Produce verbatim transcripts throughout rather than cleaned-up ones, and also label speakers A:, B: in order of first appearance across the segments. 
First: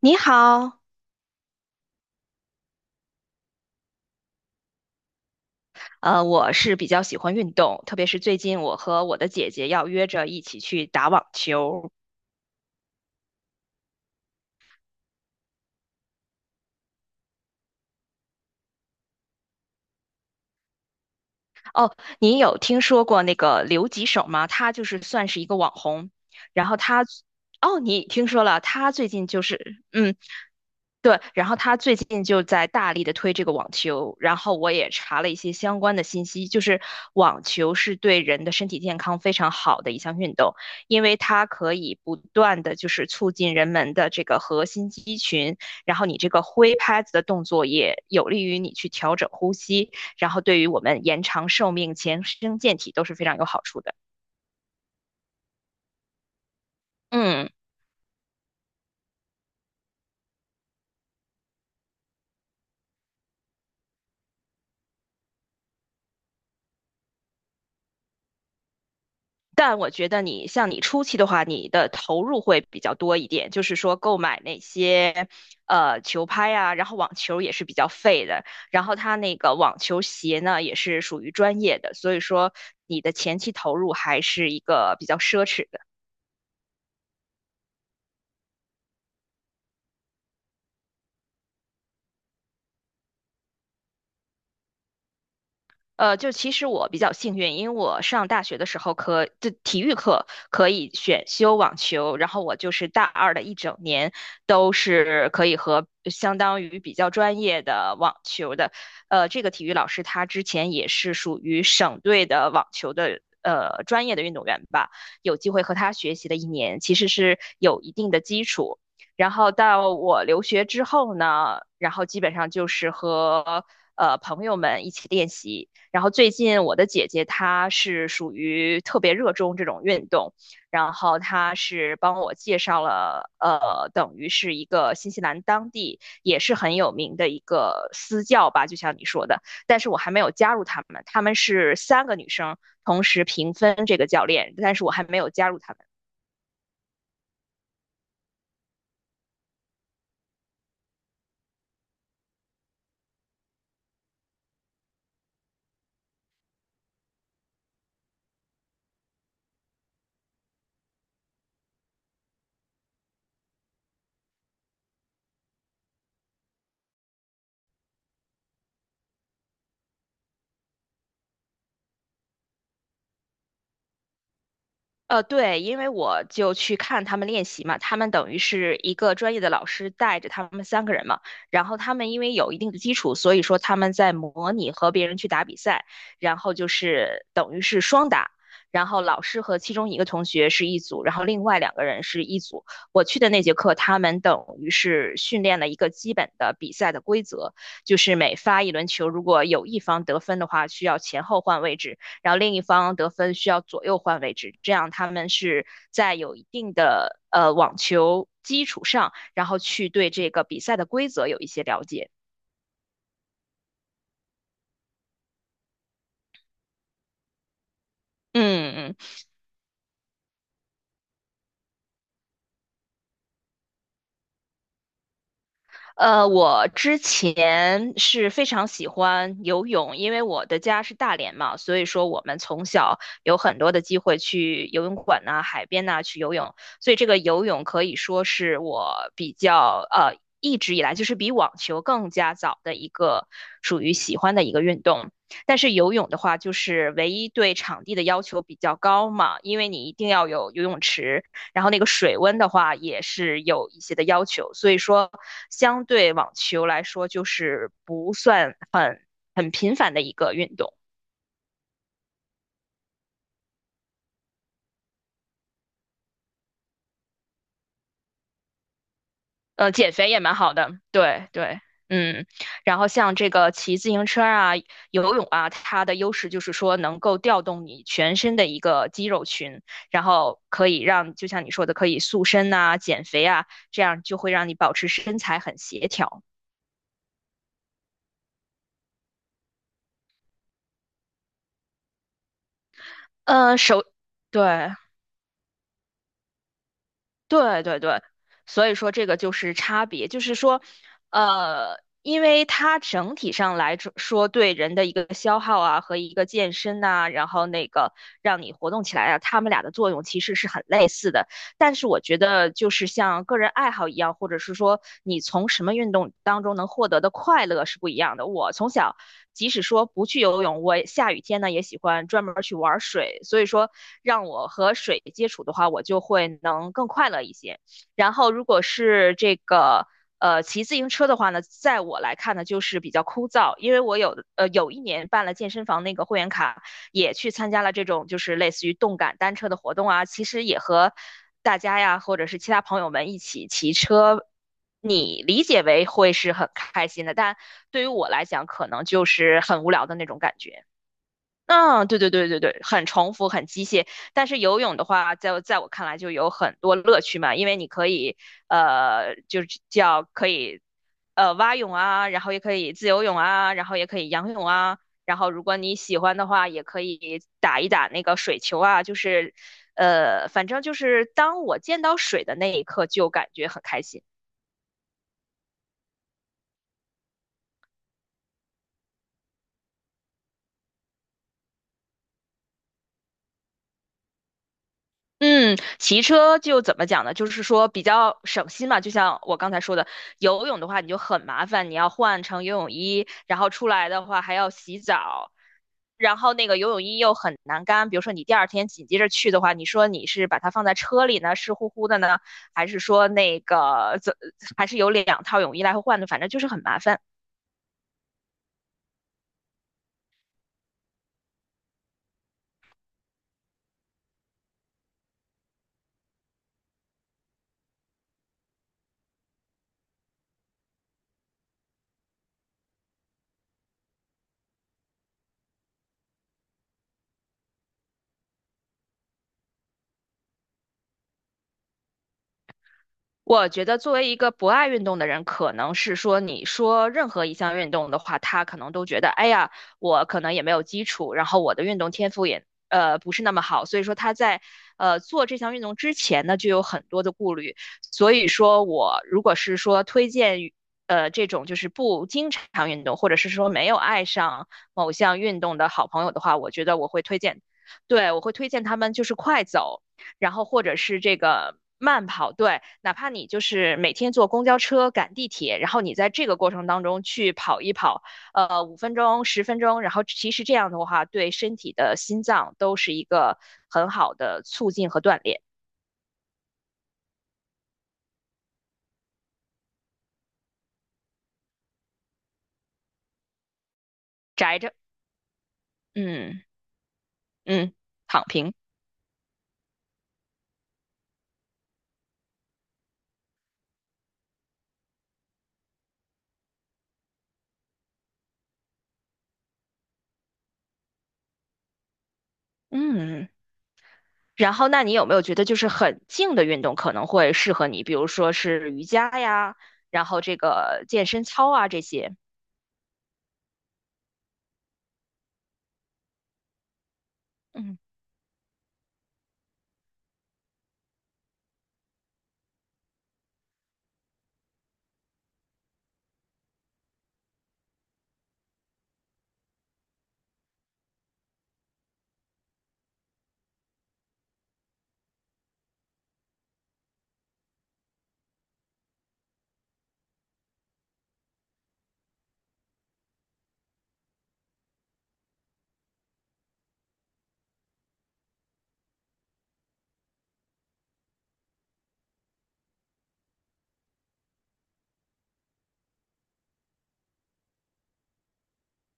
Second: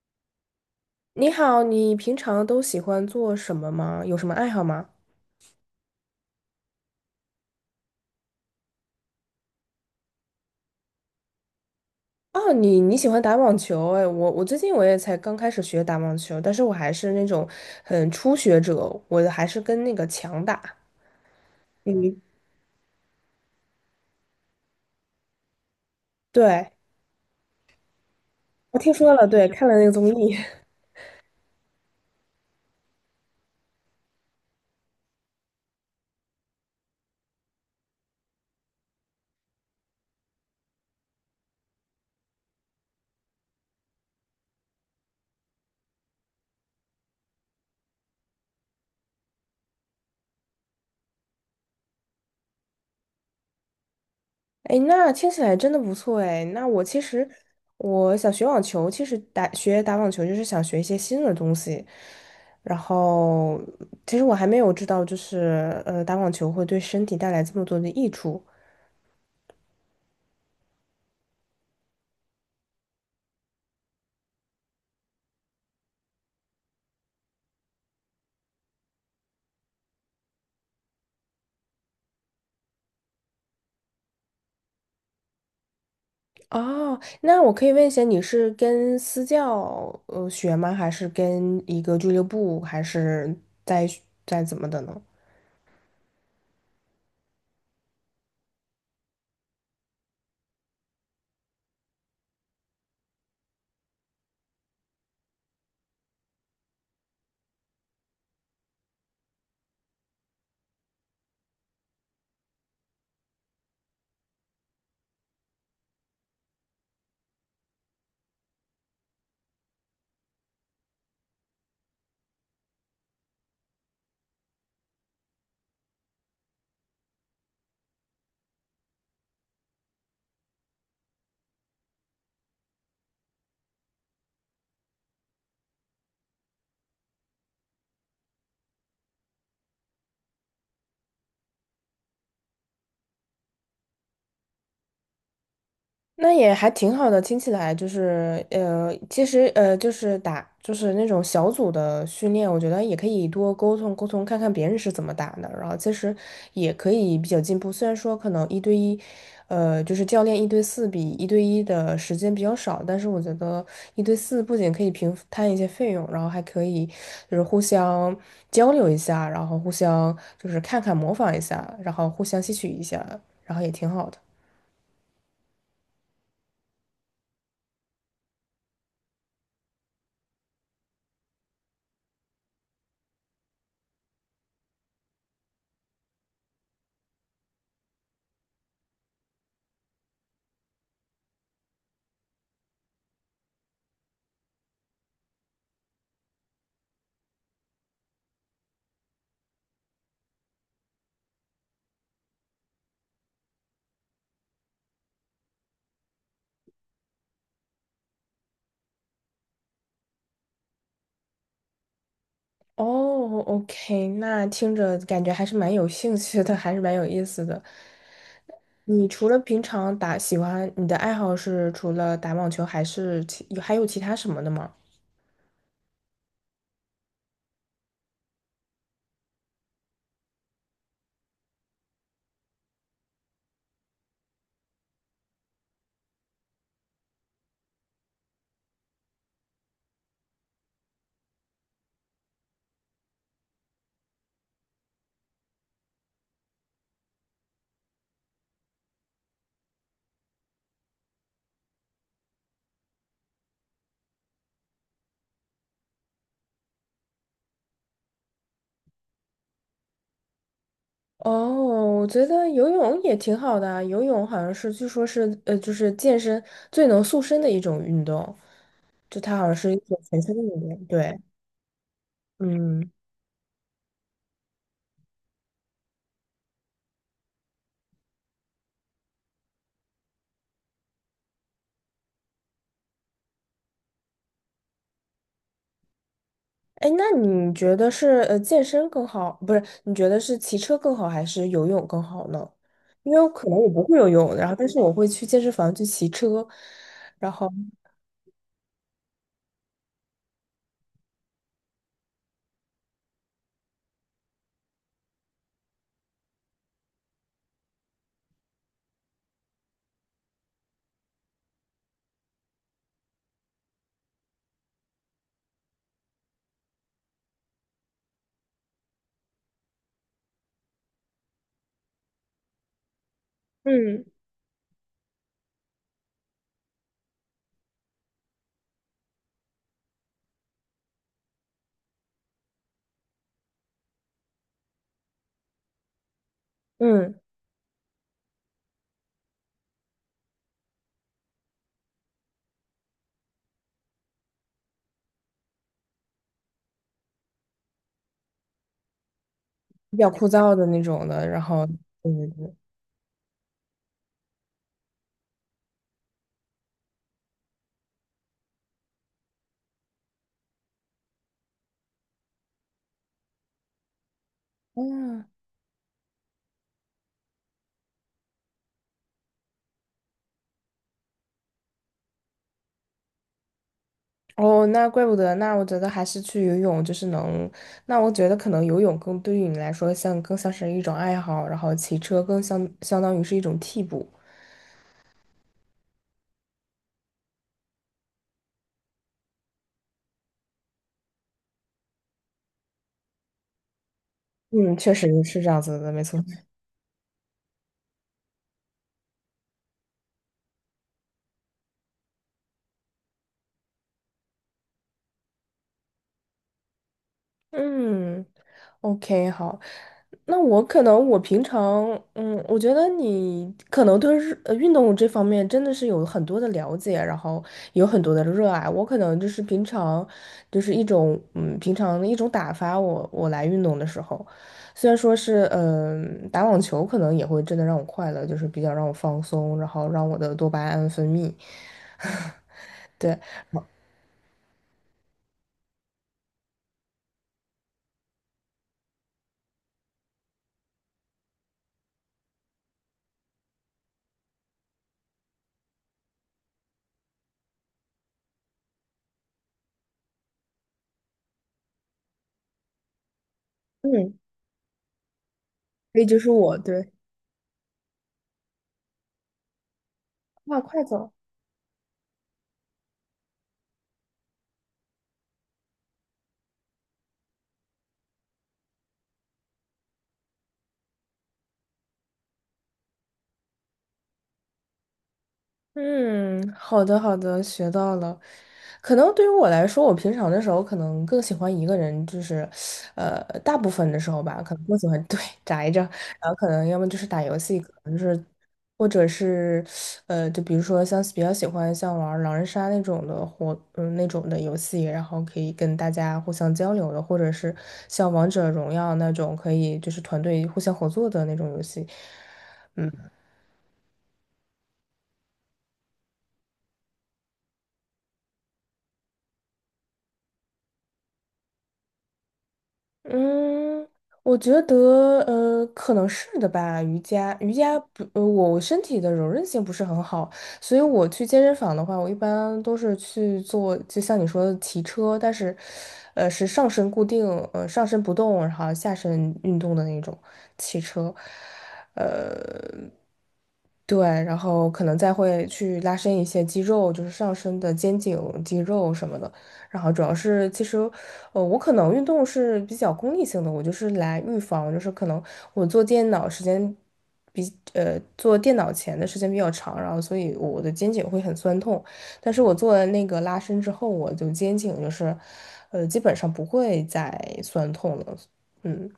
A: 你好，
B: 你好，你平常都喜欢做什么吗？有什么爱好吗？
A: 呃，我是比较喜欢运动，特别是最近我和我的姐姐要约着一起去打网球。
B: 哦，你你喜欢打网球？哎，我我最近我也才刚开始学打网球，但是我还是那种很初学者，我还是跟那个强打。
A: 哦，
B: 嗯，
A: 你有听说过那个刘吉手吗？他就是算是一个网红，然
B: 对，
A: 后他，哦，你听说了，
B: 我
A: 他
B: 听
A: 最
B: 说了，
A: 近就
B: 对，看了
A: 是，
B: 那个综
A: 嗯，
B: 艺。
A: 对，然后他最近就在大力的推这个网球，然后我也查了一些相关的信息，就是网球是对人的身体健康非常好的一项运动，因为它可以不断的就是促进人们的这个核心肌群，然后你这个挥拍子的动作也有利于你去调整呼吸，然后对于我们延长寿命、强身健体都是非常有好处的。
B: 哎，那听起来真的不错哎。那我其实
A: 嗯。
B: 我想学网球，其实打学打网球就是想学一些新的东西。然后，其实我还没有知道，就是呃，打网球会对身体带来这么多的益处。
A: 但我觉得你像你初期的话，你的投入会比较多一点，就是说购买那些呃球拍啊，然后网球也是比较费的，然后它那个网球鞋呢也是属于专业的，所以说你的前期投入还是一个比较奢侈的。
B: 哦，那我可以问一下，你是跟私教呃学吗？还是跟一个俱乐部，还是在在怎么的呢？
A: 呃，就其实我比较幸运，因为我上大学的时候可，就体育课可以选修网球，然后我就是大二的一整年都是可以和相当于比较专业的网球的，呃，这个体育老师他之前也是属于省队的网球的。呃，专业的运动员吧，有机会和他学习的一年，其实是有一定的基础。然后到我留学之后呢，然后基本上就是和呃朋友们一起练习，然后最近我的姐姐她是属于特别热衷这种运动，然后她是帮我介绍了，呃，等于是一个新西兰当地也是很有名的一个私教吧，就像你说的，但是我还没有加入他们，他们是三个女生同时平分这个教练，但是我还没有加入他们。
B: 那也还挺好的，听起来就是呃，其实呃，就是打就是那种小组的训练，我觉得也可以多沟通沟通，看看别人是怎么打的，然后其实也可以比较进步。虽然说可能一对一，呃，就是教练一对四比一对一的时间比较少，但是我觉得一对四不仅可以平摊一些费用，然后还可以就是互相交流一下，然后互相就是看看模仿一下，然后互相吸取一下，然后也挺好的。
A: 呃，对，因为我就去看他们练习嘛，他们等于是一个专业的老师带着他们三个人嘛，然后他们因为有一定的基础，所以说他们在模拟和别人去打比赛，然后就是等于是双打，然后老师和其中一个同学是一组，然后另外两个人是一组。我去的那节课，他们等于是训练了一个基本的比赛的规则，就是每发一轮球，如果有一方得分的话，需要前后换位置。然后另一方得分需要左右换位置，这样他们是在有一定的呃网球基础上，然后去对这个比赛的规则有一些了解。
B: 哦，OK，那听着感觉还是蛮有兴趣的，还是蛮有意思的。
A: 嗯嗯。
B: 你除了平常打，喜欢你的爱好是除了打网球，还是其还有其他什么的吗？
A: 呃，我之前是非常喜欢游泳，因为我的家是大连嘛，所以说我们从小有很多的机会去游泳馆呐、海边呐、去游泳，所以这个游泳可以说是我比较呃一直以来就是比网球更加早的一个属于喜欢的一个运动。但是游泳的话，就是唯一对场地的要求比较高嘛，因为你一定要有游泳池。然后那个水温的话也是有一些的要求，所以说相对网球来说就是不算很很频繁的一个运动。
B: 哦，我觉得游泳也挺好的啊，游泳好像是据说是呃，就是健身最能塑身的一种运动，就它好像
A: 呃，
B: 是一
A: 减
B: 种
A: 肥也
B: 全
A: 蛮
B: 身的
A: 好
B: 运
A: 的，
B: 动。对，
A: 对对。嗯，然后
B: 嗯。
A: 像这个骑自行车啊、游泳啊，它的优势就是说能够调动你全身的一个肌肉群，然后可以让，就像你说的，可以塑身呐、减肥啊，这样就会让你保持身材很协调。
B: 哎，那你觉得是呃健身更好，不是？你觉得是骑车更好还是游泳更好呢？因为我可
A: 呃，
B: 能我不
A: 手，
B: 会游泳，然后但
A: 对，
B: 是我会去健身房去骑车，然后
A: 对对对，所以说这个就是差别，就是说，呃，因为它整体上来着说对人的一个消耗啊和一个健身呐、然后那个让你活动起来啊，它们俩的作用其实是很类似的。但是我觉得就是像个人爱好一样，或者是说你从什么运动当中能获得的快乐是不一样的。我从小即使说不去游泳，我下雨天呢也喜欢专门去玩水。所以说，
B: 嗯，
A: 让我和水接触的话，我就会能更快乐一些。然后，如果是这个呃骑自行车的话呢，在我来看呢，就是比较枯燥，因为我有呃有一年办了健身房那个会员卡，也
B: 嗯，
A: 去参加了这种就是类似于动感单车的活动啊，其实也和大家呀或者是其他朋友们一起骑车。你理解为会是很开心的，但对于我来讲，可能就是很无聊的
B: 比
A: 那
B: 较
A: 种
B: 枯
A: 感
B: 燥
A: 觉。
B: 的那种的，然后
A: 嗯，对对
B: 对对
A: 对对
B: 对，
A: 对，很重复，很机械。但是游泳的话，在在我看来就有很多乐趣嘛，因为你可以，呃，就是叫可以，呃，蛙泳啊，然后也可以自由泳啊，然后也可以仰泳啊，然
B: 嗯，
A: 后如果你喜欢的话，也可以打一打那个水球啊，就是，呃，反正就是当我见到水的那一刻，就感觉很开心。
B: 哦，那怪不得，那我觉得还是去游泳，就是能，那我觉得可能游泳更对于你来说像更像是一种爱好，然后骑车更相相当于是一种替补，
A: 嗯，骑车就怎么讲呢？就是说比较省心嘛，就像我刚才说的，游泳的话你就很麻烦，你要换成游泳衣，然后出来的话还要
B: 嗯，
A: 洗
B: 确实
A: 澡，
B: 是这样子的，没
A: 然
B: 错。
A: 后那个游泳衣又很难干。比如说你第二天紧接着去的话，你说你是把它放在车里呢，湿乎乎的呢，还是说那个怎，还是有两套泳衣来回换的，反正就是很麻烦。
B: 嗯，OK，好，那我可能我平常，嗯，我觉得你可能对日呃运动这方面真的是有很多的了解，然后有很多的热爱。我可能就是平常，就是一种嗯平常的一种打发我我来运动的时候，虽然说是嗯、打网球可能也会真的让我快乐，就是比较让我放松，然后让我的多巴胺分泌。对，
A: 我觉得作为一个不爱运动的人，可能是说你说任何一项运动的话，他可能都觉得，哎呀，我可能也没有基础，然后我的运动天赋也呃不是那么好，所以说他在呃做这项运动之前呢，就有很多的顾虑。所以说我如果是说推荐于呃这种就是不经常运动，或者是说没有爱
B: 嗯，
A: 上某项运动的好
B: 所
A: 朋
B: 以
A: 友
B: 就
A: 的
B: 是
A: 话，我
B: 我
A: 觉得我
B: 对，
A: 会推荐，对，我会推荐他们就是快走。然后
B: 那
A: 或者
B: 快
A: 是
B: 走。
A: 这个慢跑，对，哪怕你就是每天坐公交车、赶地铁，然后你在这个过程当中去跑一跑，呃，五分钟、十分钟，然后其实这样的话，对身体的心脏都是一个很好的促进和锻炼。
B: 嗯，好的好的，学到了。可能对于我来说，我平常的时候可能更喜欢一个人，就是，呃，大部分的时候吧，可
A: 宅
B: 能
A: 着，
B: 更喜欢 对宅着，然后
A: 嗯
B: 可能要么就是打游戏，可
A: 嗯，
B: 能就
A: 躺
B: 是，
A: 平，
B: 或者是，呃，就比如说像比较喜欢像玩狼人杀那种的活，嗯，那种的游戏，然后可以跟大家互相交流的，或者是像王者荣耀那种可以就是团队互相合作的那种游戏。
A: 嗯。然后，那你有没有觉得就是很静的运动可能会适合你？比如说是瑜伽呀，然后这个健身操啊这些。
B: 嗯，我觉得呃，可能是的吧。瑜伽，瑜伽
A: 嗯。
B: 不，呃，我身体的柔韧性不是很好，所以我去健身房的话，我一般都是去做，就像你说的骑车，但是，呃，是上身固定，呃，上身不动，然后下身运动的那种骑车，呃，对，然后可能再会去拉伸一些肌肉，就是上身的肩颈肌肉什么的。然后主要是其实，呃，我可能运动是比较功利性的，我就是来预防，就是可能我做电脑时间比呃做电脑前的时间比较长，然后所以我的肩颈会很酸痛，但是我做了那个拉伸之后，我就肩颈就是，呃，基本上不会再酸痛了，嗯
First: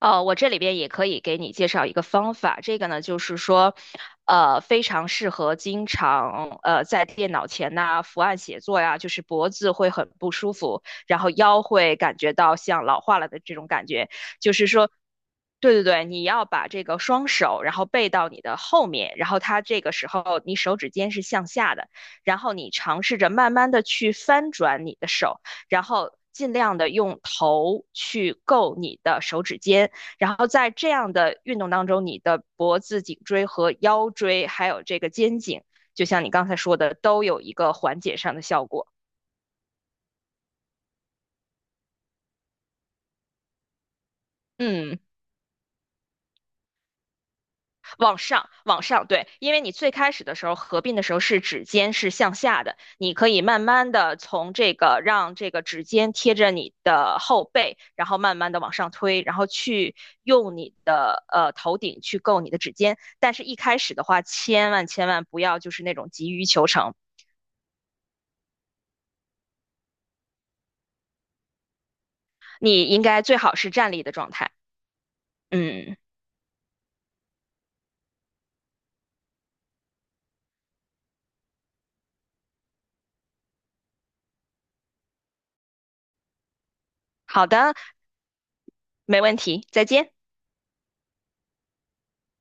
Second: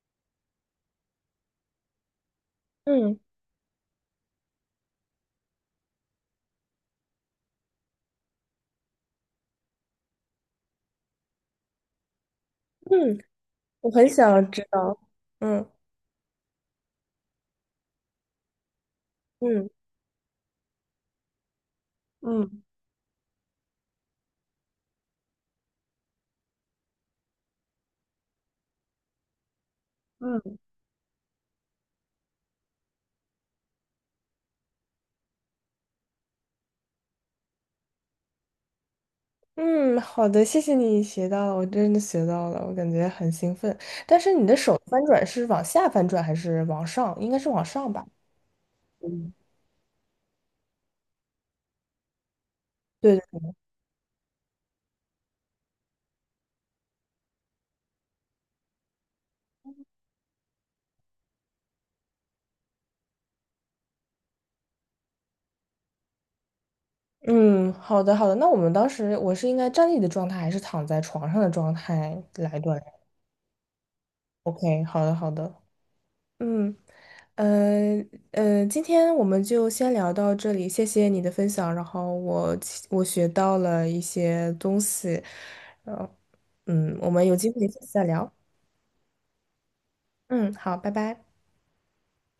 A: 哦，我这里边也可以给你介绍一个方法，这个呢
B: 嗯
A: 就是说，呃，非常适合经常呃在电脑前呐、伏案写作呀，就是脖子会很不舒服，然后腰会感觉到像老
B: 嗯，
A: 化了的这种感
B: 我很
A: 觉，
B: 想
A: 就
B: 知
A: 是说。
B: 道，嗯
A: 对对对，你要把这个双手，然后背到你的后面，然后它
B: 嗯。
A: 这个时候你手指尖是向下的，然后
B: 嗯
A: 你尝试着慢慢的去翻转你的手，然后尽量的用头去够你的手指尖，然后
B: 嗯。
A: 在这样的运动当中，你的脖子、颈椎和腰椎，还有这个肩颈，就像你刚才说的，都有一个缓解上的效果。
B: 嗯，好的，谢谢你学到了，我真的学到了，我感觉很兴奋。但是你的手
A: 嗯，
B: 翻转是往下翻转还是往上？应该是往上吧？
A: 往上，往上，对，因为你最开始的时候合并的时候是指尖是向下的，你
B: 对
A: 可以
B: 的，
A: 慢慢的从这个让这个指尖贴着你的后背，然后慢慢的往上推，然后去用你的呃头顶去够你的指尖。但是，一开始的话，千万千万不要就是那种急于求成，
B: 嗯，好的，好的。那我们当时我是应该站立的状态还是躺在床上的状态来锻炼
A: 你应该最好是站立的状态。
B: ？OK，好的，好的。
A: 嗯，
B: 嗯，呃呃，今天我们就先聊到这里，谢谢你的分享，然后我我学到了一些东西，呃，嗯，我们有
A: 好
B: 机会
A: 的，
B: 下次再聊。
A: 没问题，再见。
B: 嗯，好，拜拜。